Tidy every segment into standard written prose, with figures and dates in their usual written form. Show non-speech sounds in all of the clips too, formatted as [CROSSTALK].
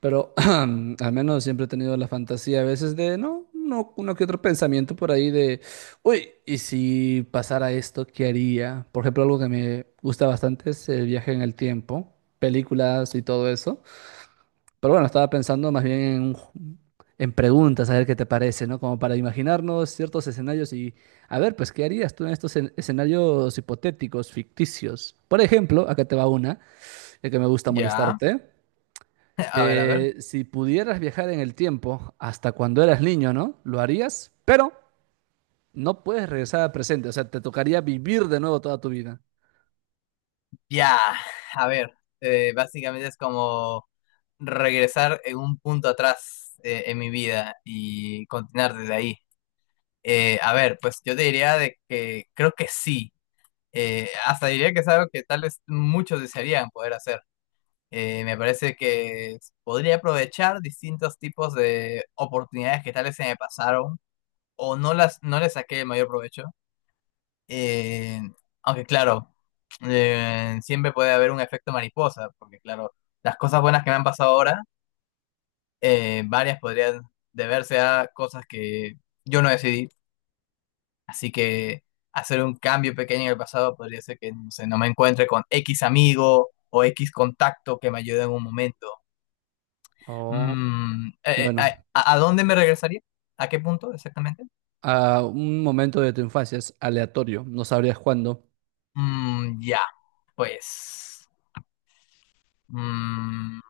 Pero [CLEARS THROAT] al menos siempre he tenido la fantasía a veces de, no, no, uno que otro pensamiento por ahí de, uy, ¿y si pasara esto, qué haría? Por ejemplo, algo que me gusta bastante es el viaje en el tiempo, películas y todo eso. Pero bueno, estaba pensando más bien en, en preguntas, a ver qué te parece, ¿no? Como para imaginarnos ciertos escenarios y, a ver, pues, ¿qué harías tú en escenarios hipotéticos, ficticios? Por ejemplo, acá te va una, ya que me gusta Ya, molestarte. [LAUGHS] a ver, a ver. Si pudieras viajar en el tiempo hasta cuando eras niño, ¿no? Lo harías, pero no puedes regresar al presente. O sea, te tocaría vivir de nuevo toda tu vida. Ya, a ver. Básicamente es como regresar en un punto atrás en mi vida y continuar desde ahí. A ver, pues yo te diría de que creo que sí. Hasta diría que es algo que tal vez muchos desearían poder hacer. Me parece que podría aprovechar distintos tipos de oportunidades que tal vez se me pasaron o no les saqué el mayor provecho. Eh, aunque claro, siempre puede haber un efecto mariposa, porque claro, las cosas buenas que me han pasado ahora, varias podrían deberse a cosas que yo no decidí, así que hacer un cambio pequeño en el pasado podría ser que no sé, no me encuentre con X amigo o X contacto que me ayude en un momento. Oh, Mm, eh, eh, bueno, ¿A dónde me regresaría? ¿A qué punto exactamente? a un momento de tu infancia es aleatorio. No sabrías cuándo. Mm, ya, pues... mm,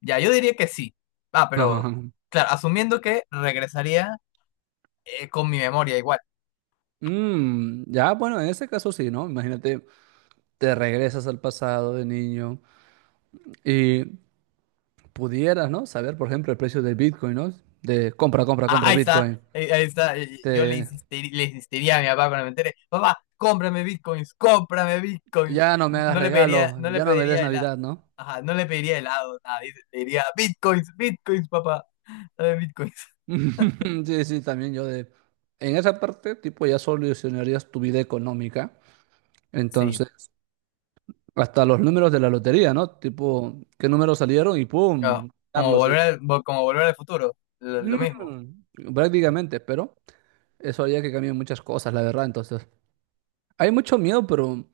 ya, yo diría que sí. Ah, [LAUGHS] pero, Ajá. claro, asumiendo que regresaría con mi memoria igual. Mm, ya, bueno, en ese caso sí, ¿no? Imagínate, te regresas al pasado de niño y pudieras, ¿no? Saber, por ejemplo, el precio del Bitcoin, ¿no? De compra, compra, Ah, compra ahí está, Bitcoin. Ahí está. Yo Te, le insistiría a mi papá cuando me entere, papá, cómprame bitcoins, cómprame bitcoins. ya no me hagas No le pediría, regalos, no le ya no me des pediría helado. Navidad, ¿no? Ajá, no le pediría helado, nada, dice, le diría bitcoins, bitcoins, papá, dame bitcoins. [LAUGHS] [LAUGHS] Sí, sí, también yo de... En esa parte, tipo, ya solucionarías tu vida económica. Sí, Entonces, hasta los números de la lotería, ¿no? Tipo, ¿qué números salieron? Y ah, ¡pum! como Carlos, y... volver al, como volver al futuro, lo Mm, mismo. prácticamente, pero eso haría que cambien muchas cosas, la verdad. Entonces, hay mucho miedo, pero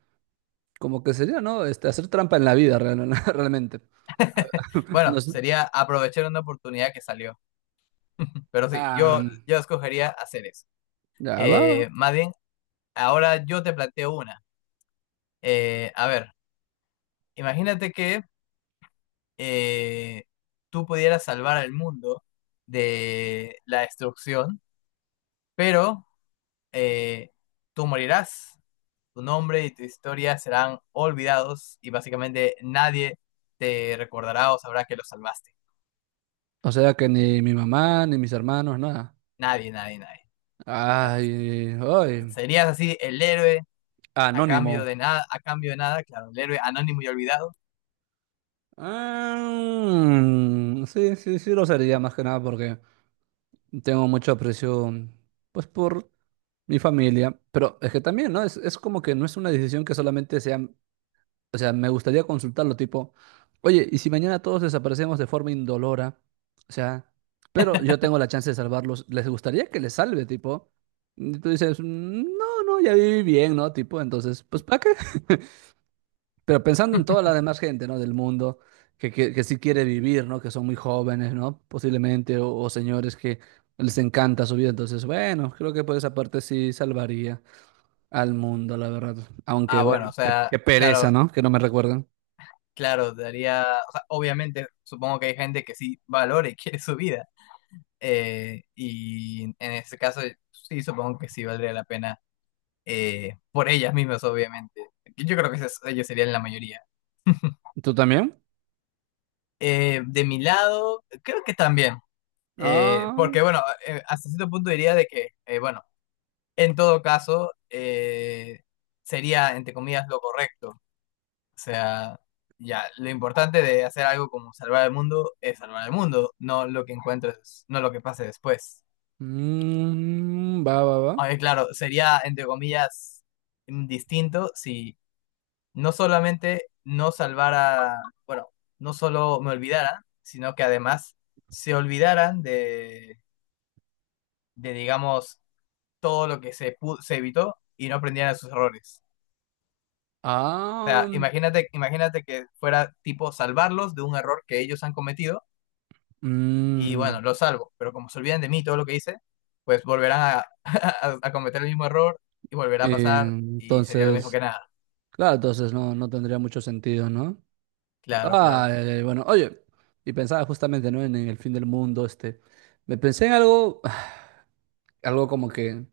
como que sería, ¿no? Este, hacer trampa en la vida, [LAUGHS] realmente. Bueno, No sé. sería aprovechar una oportunidad que salió. Pero sí, Ah, yo escogería hacer eso. ya va. Va. Más bien, ahora yo te planteo una. A ver, imagínate que eh, tú pudieras salvar al mundo de la destrucción, pero eh, tú morirás, tu nombre y tu historia serán olvidados y básicamente nadie te recordará o sabrá que lo salvaste. O sea que ni mi mamá, ni mis hermanos, nada. Nadie, nadie, nadie. O sea, Ay, ay, serías así el héroe a anónimo. cambio de nada, a cambio de nada, claro, el héroe anónimo y olvidado. Ah, sí, sí, sí lo sería más que nada porque tengo mucho aprecio, pues, por mi familia. Pero es que también, ¿no? Es como que no es una decisión que solamente sea, o sea, me gustaría consultarlo, tipo, oye, ¿y si mañana todos desaparecemos de forma indolora? O sea, pero yo tengo la chance de salvarlos. ¿Les gustaría que les salve, tipo? Y tú dices, "Mm, no, no, ya viví bien, ¿no? Tipo, entonces, pues, ¿para qué? [LAUGHS] Pero pensando en toda la [LAUGHS] demás gente, ¿no? Del mundo, que sí quiere vivir, ¿no? Que son muy jóvenes, ¿no? Posiblemente, o señores que les encanta su vida. Entonces, bueno, creo que por esa parte sí salvaría al mundo, la verdad. Aunque, Ah, bueno, bueno, o qué, sea, qué pereza, claro, ¿no? Que no me recuerdan. claro, daría, o sea, obviamente supongo que hay gente que sí valora y [LAUGHS] quiere su vida. Y en ese caso, sí, supongo que sí valdría la pena por ellas mismas, obviamente. Yo creo que ellos serían la mayoría. ¿Tú también? De mi lado, creo que también. Ah, Porque bueno, hasta cierto punto diría de que, bueno, en todo caso, sería, entre comillas, lo correcto. O sea, ya, lo importante de hacer algo como salvar el mundo es salvar el mundo, no lo que encuentres, no lo que pase después. mm, va, va, va. Aunque claro, sería, entre comillas, distinto si no solamente no salvara, bueno, no solo me olvidara, sino que además se olvidaran de digamos, todo lo que se evitó y no aprendieran de sus errores. O Ah, sea, imagínate, imagínate que fuera tipo salvarlos de un error que ellos han cometido y mm, bueno, lo salvo, pero como se olvidan de mí todo lo que hice, pues volverán a, [LAUGHS] a cometer el mismo error y volverá a pasar y sería lo mismo entonces, que nada. claro, entonces no, no tendría mucho sentido, ¿no? Claro, Ah, claro. ya, ya, bueno, oye, y pensaba justamente, ¿no? En el fin del mundo, este, me pensé en algo, [SIGHS] algo como que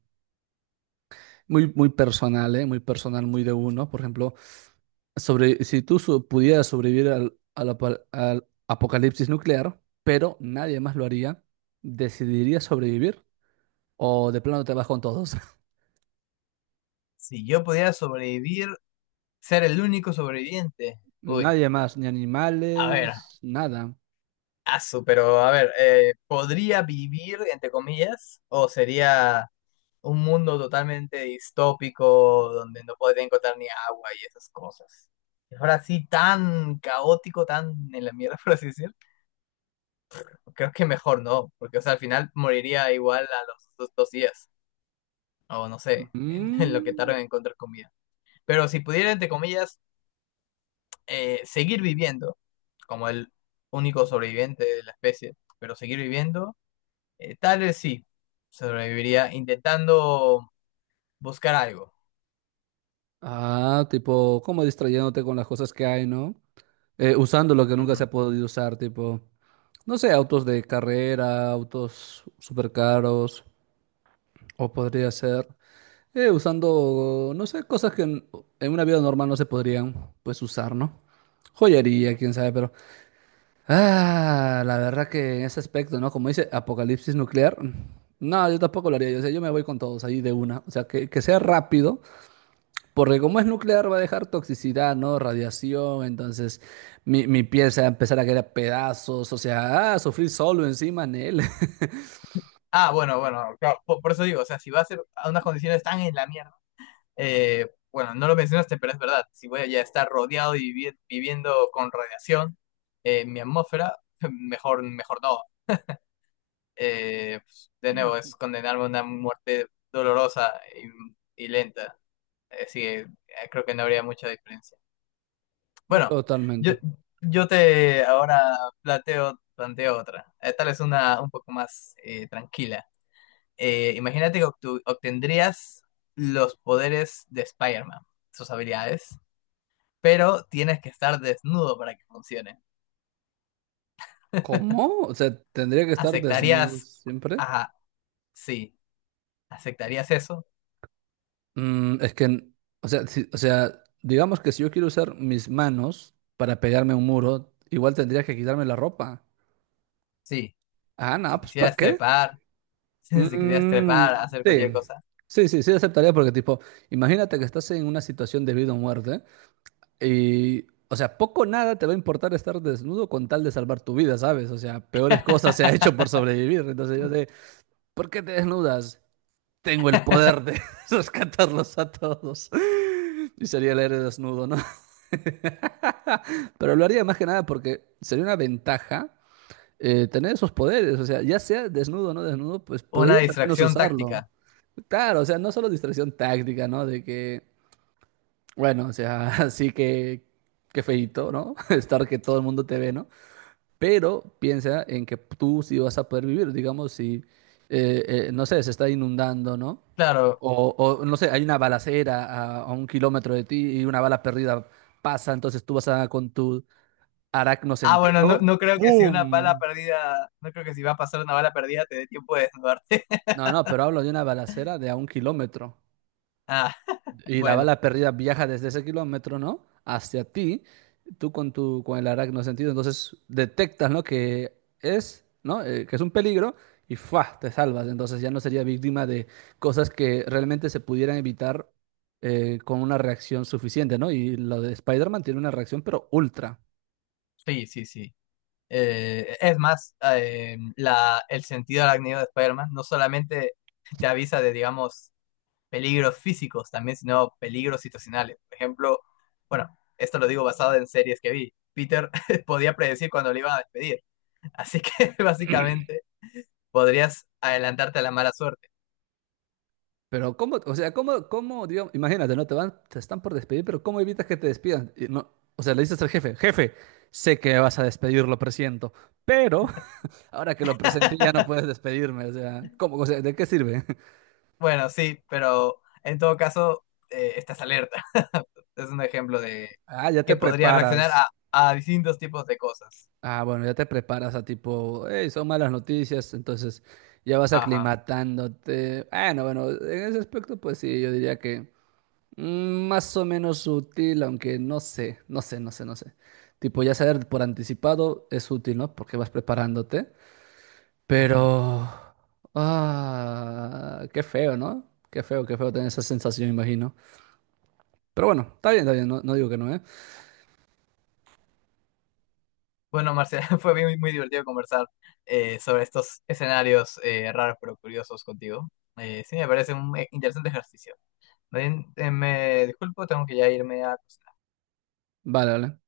muy, muy personal, ¿eh? Muy personal, muy de uno, por ejemplo, sobre, si tú so- pudieras sobrevivir al apocalipsis nuclear, pero nadie más lo haría, ¿decidirías sobrevivir o de plano te vas con todos? [LAUGHS] Si yo pudiera sobrevivir, ser el único sobreviviente. Uy, Nadie más, ni a ver, animales, nada. asu, pero a ver, ¿podría vivir, entre comillas, o sería un mundo totalmente distópico donde no podría encontrar ni agua y esas cosas? Ahora sí, tan caótico, tan en la mierda, [LAUGHS] por así decirlo. Creo que mejor no, porque o sea, al final moriría igual a los dos, dos días, o no sé, en, [LAUGHS] en lo que tardan Mm. en encontrar comida. Pero si pudiera, entre comillas, seguir viviendo, como el único sobreviviente de la especie, pero seguir viviendo, tal vez sí, sobreviviría intentando buscar algo. Ah, tipo, como distrayéndote con las cosas que hay, ¿no? Usando lo que nunca se Ujú. ha podido usar, tipo, no sé, autos de carrera, autos súper caros, o podría ser usando, no sé, cosas que en una vida normal no se podrían, pues, usar, ¿no? Joyería, quién sabe, pero... Ah, la verdad que en ese aspecto, ¿no? Como dice, apocalipsis nuclear. No, yo tampoco lo haría. Yo, o sea, yo me voy con todos ahí de una. O sea, que sea rápido porque como es nuclear va a dejar toxicidad, ¿no? Radiación, entonces mi piel se va a empezar a caer a pedazos, o sea, ah, sufrir solo encima en él. Ah, bueno, bueno, claro, por eso digo, o sea, si va a ser a unas condiciones tan en la mierda, bueno, no lo mencionaste, pero es verdad. Si voy a estar rodeado y viviendo con radiación, mi atmósfera, [LAUGHS] mejor, mejor no. Pues, de nuevo, es [LAUGHS] condenarme a una muerte dolorosa y lenta. Así que creo que no habría mucha diferencia. Bueno, yo, Totalmente. yo te ahora planteo, planteo otra. Tal es una un poco más tranquila. Imagínate que obtendrías los poderes de Spider-Man, sus habilidades pero tienes que estar desnudo para que funcione. ¿Cómo? O sea, tendría que estar desnudo ¿Aceptarías? siempre. Ajá, sí. ¿Aceptarías eso? Mm, es que, o sea, o sea, digamos que si yo quiero usar mis manos para pegarme a un muro, igual tendría que quitarme la ropa. Sí. Ah, no, Si pues ¿para quisieras qué? trepar, [LAUGHS] si quisieras Mm, trepar, hacer cualquier sí, cosa. sí, sí, sí aceptaría porque tipo, imagínate que estás en una situación de vida o muerte. Y, o sea, poco o nada te va a importar estar desnudo con tal de salvar tu vida, ¿sabes? O sea, peores cosas se ha hecho [LAUGHS] por sobrevivir. Entonces yo sé, ¿por qué te desnudas? Tengo el poder de [LAUGHS] rescatarlos a todos. Y sería el héroe desnudo, ¿no? [LAUGHS] Pero lo haría más que nada porque sería una ventaja tener esos poderes. O sea, ya sea desnudo o no desnudo, pues Una podrías al menos distracción usarlo. táctica. Claro, o sea, no solo distracción táctica, ¿no? De que bueno, o sea, [LAUGHS] así que qué feíto, ¿no? [LAUGHS] Estar que todo el mundo te ve, ¿no? Pero piensa en que tú sí vas a poder vivir, digamos, si, eh, no sé, se está inundando, ¿no? Claro. No sé, hay una balacera a un kilómetro de ti y una bala perdida pasa, entonces tú vas a, con tu aracno Ah, bueno, no, sentido, no creo que si una bala ¡pum! perdida, no creo que si va a pasar una bala perdida te dé tiempo de desnudarte. [LAUGHS] No, no, pero hablo de una balacera de a un kilómetro. Ah, Y la bueno, bala perdida viaja desde ese kilómetro, ¿no? Hacia ti, tú con tu, con el arácnido sentido, entonces detectas, ¿no? Que es, ¿no? Que es un peligro y ¡fua! Te salvas. Entonces ya no sería víctima de cosas que realmente se pudieran evitar con una reacción suficiente, ¿no? Y lo de Spider-Man tiene una reacción, pero ultra. sí, sí, sí. Es más, la, el sentido arácnido de Spider-Man no solamente te avisa de, digamos, peligros físicos también, sino peligros situacionales. Por ejemplo, bueno, esto lo digo basado en series que vi. Peter [LAUGHS] podía predecir cuando le iban a despedir, así que [LAUGHS] básicamente podrías adelantarte a la mala suerte. Pero cómo, o sea, cómo, cómo, digamos, imagínate, ¿no? Te van, te están por despedir, pero ¿cómo evitas que te despidan? Y no, o sea, le dices al jefe, jefe, sé que me vas a despedir, lo presiento, pero ahora que lo presenté ya no [LAUGHS] puedes despedirme, o sea, ¿cómo? O sea, ¿de qué sirve? [LAUGHS] Bueno, sí, pero en todo caso, estás alerta. [LAUGHS] Es un ejemplo de Ah, ya te que podría reaccionar preparas. A distintos tipos de cosas. Ah, bueno, ya te preparas a tipo, hey, son malas noticias, entonces ya vas Ajá. aclimatándote. Bueno, bueno, en ese aspecto pues sí, yo diría que mm, más o menos útil, aunque no sé, no sé, no sé, no sé. Tipo, ya saber por anticipado es útil, ¿no? Porque vas preparándote, Ujú. pero... Ah, qué feo, ¿no? Qué feo tener esa sensación, imagino. Pero bueno, está bien, no, no digo que no, ¿eh? Bueno, Marcela, [LAUGHS] fue muy, muy divertido conversar sobre estos escenarios raros pero curiosos contigo. Sí, me parece un interesante ejercicio. Bien, me disculpo, tengo que ya irme a acostar. Vale, vale.